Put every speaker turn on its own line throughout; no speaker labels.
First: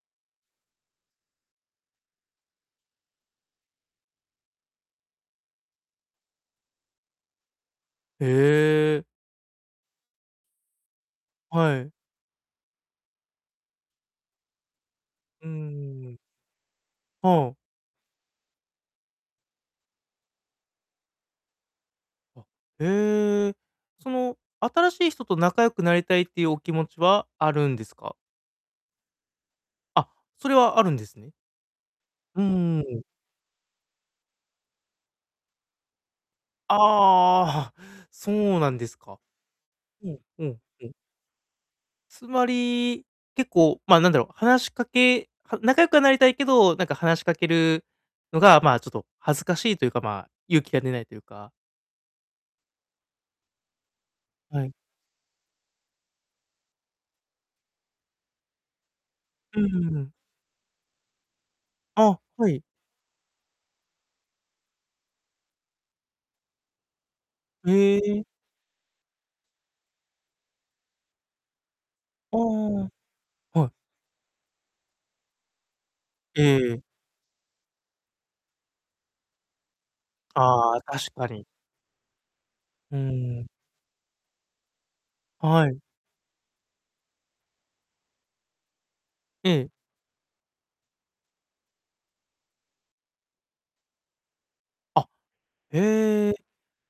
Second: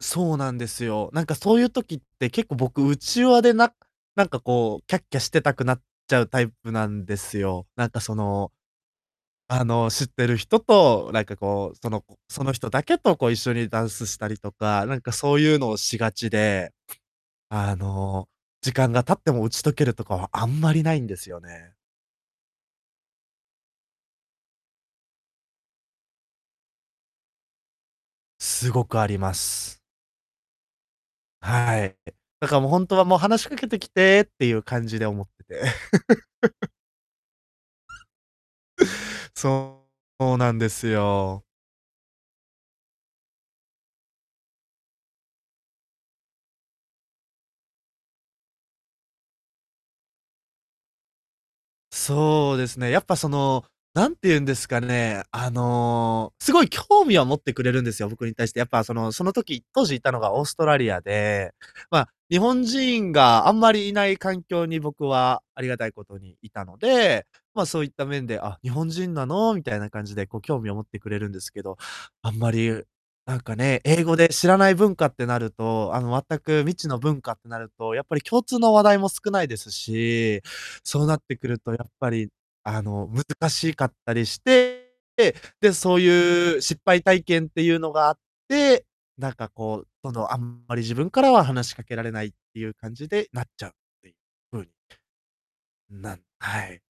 そうなんですよ。なんかそういう時って結構僕、内輪でななんかこうキャッキャしてたくなっちゃうタイプなんですよ。なんか、そ
へ
の、
え。
あの、知ってる人と、なんかこ
は
う、そ
い。
のこその人だけとこう一緒にダンスしたりとか、なんかそう
うんう
いうのをし
んう
が
ん。
ちで
はん。
あの、時間が経っても打ち解けるとかはあんまりないんですよね。
あ。へえ、その新しい人と仲良くなりたいっていうお気持ちはあるんですか？
すごくあります。
あ、それはあるんですね。
はい。
うん
だからもう
うん
本
う
当
ん。
は、もう話しかけてきてっていう感じで思ってて。
ああああああ、そうなんですか。
そう。
うん、
そう
ほ
なん
ん
です
ほん。
よ。
つまり、結構、ま、なんだろう、話しかけは仲良くはなりたいけど、なんか話しかけるのが、ま、ちょっと恥ずかしいというか、ま、勇気が出ないというか。
そうですね。やっぱ、その、なんていうんで
は
す
い。
かね、あの、すごい興味は持ってくれるんですよ、僕に対して。やっぱ、そのその
うん
時当
う
時
んう
いた
ん。
のがオーストラリアで、ま、
あ、
日
はい。
本人があんまりいない環境に僕は、ありがたいことにいたので、ま、そういっ
へ
た
え。
面で、あ、日本人なのみたいな感じで、こう興味を持ってくれるんですけど、あ
あ
んまり、
あ。
なんか
はい。
ね、英語で知らない文化ってなると、あの、全
ええ
く未
ええ。
知の文化ってなると、やっぱり共通の話題も少ないですし、
ああ、
そう
確
なっ
か
て
に。
くると、やっぱり、あ
う
の、
ん。
難しかったりして。
は
で、
い。
そういう失敗体験っていうのがあって、なんか
ええ。
こう、そのあんまり自分からは話しかけられないっていう感じでなっちゃうっていうふうに。
あ、
なん
へえ。
はい。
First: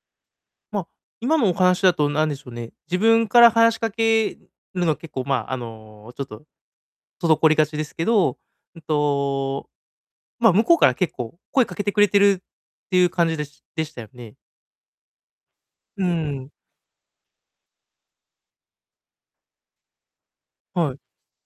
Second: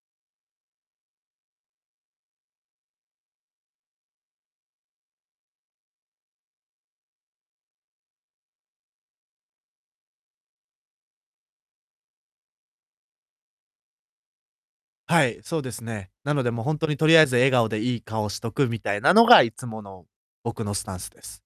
ま、今のお話だとなんでしょうね、自分から話しかけるのは結構ま、あのちょっと滞りがちですけど、うんと、まあ、向こうから結構声かけてくれているっていう感じでしでしたよね。
はい、そうです
う
ね。なの
ん。
で、もう、ほんとにとりあえず笑顔でいい顔しとくみたいなのがいつもの僕のス
は
タ
い。
ンスです。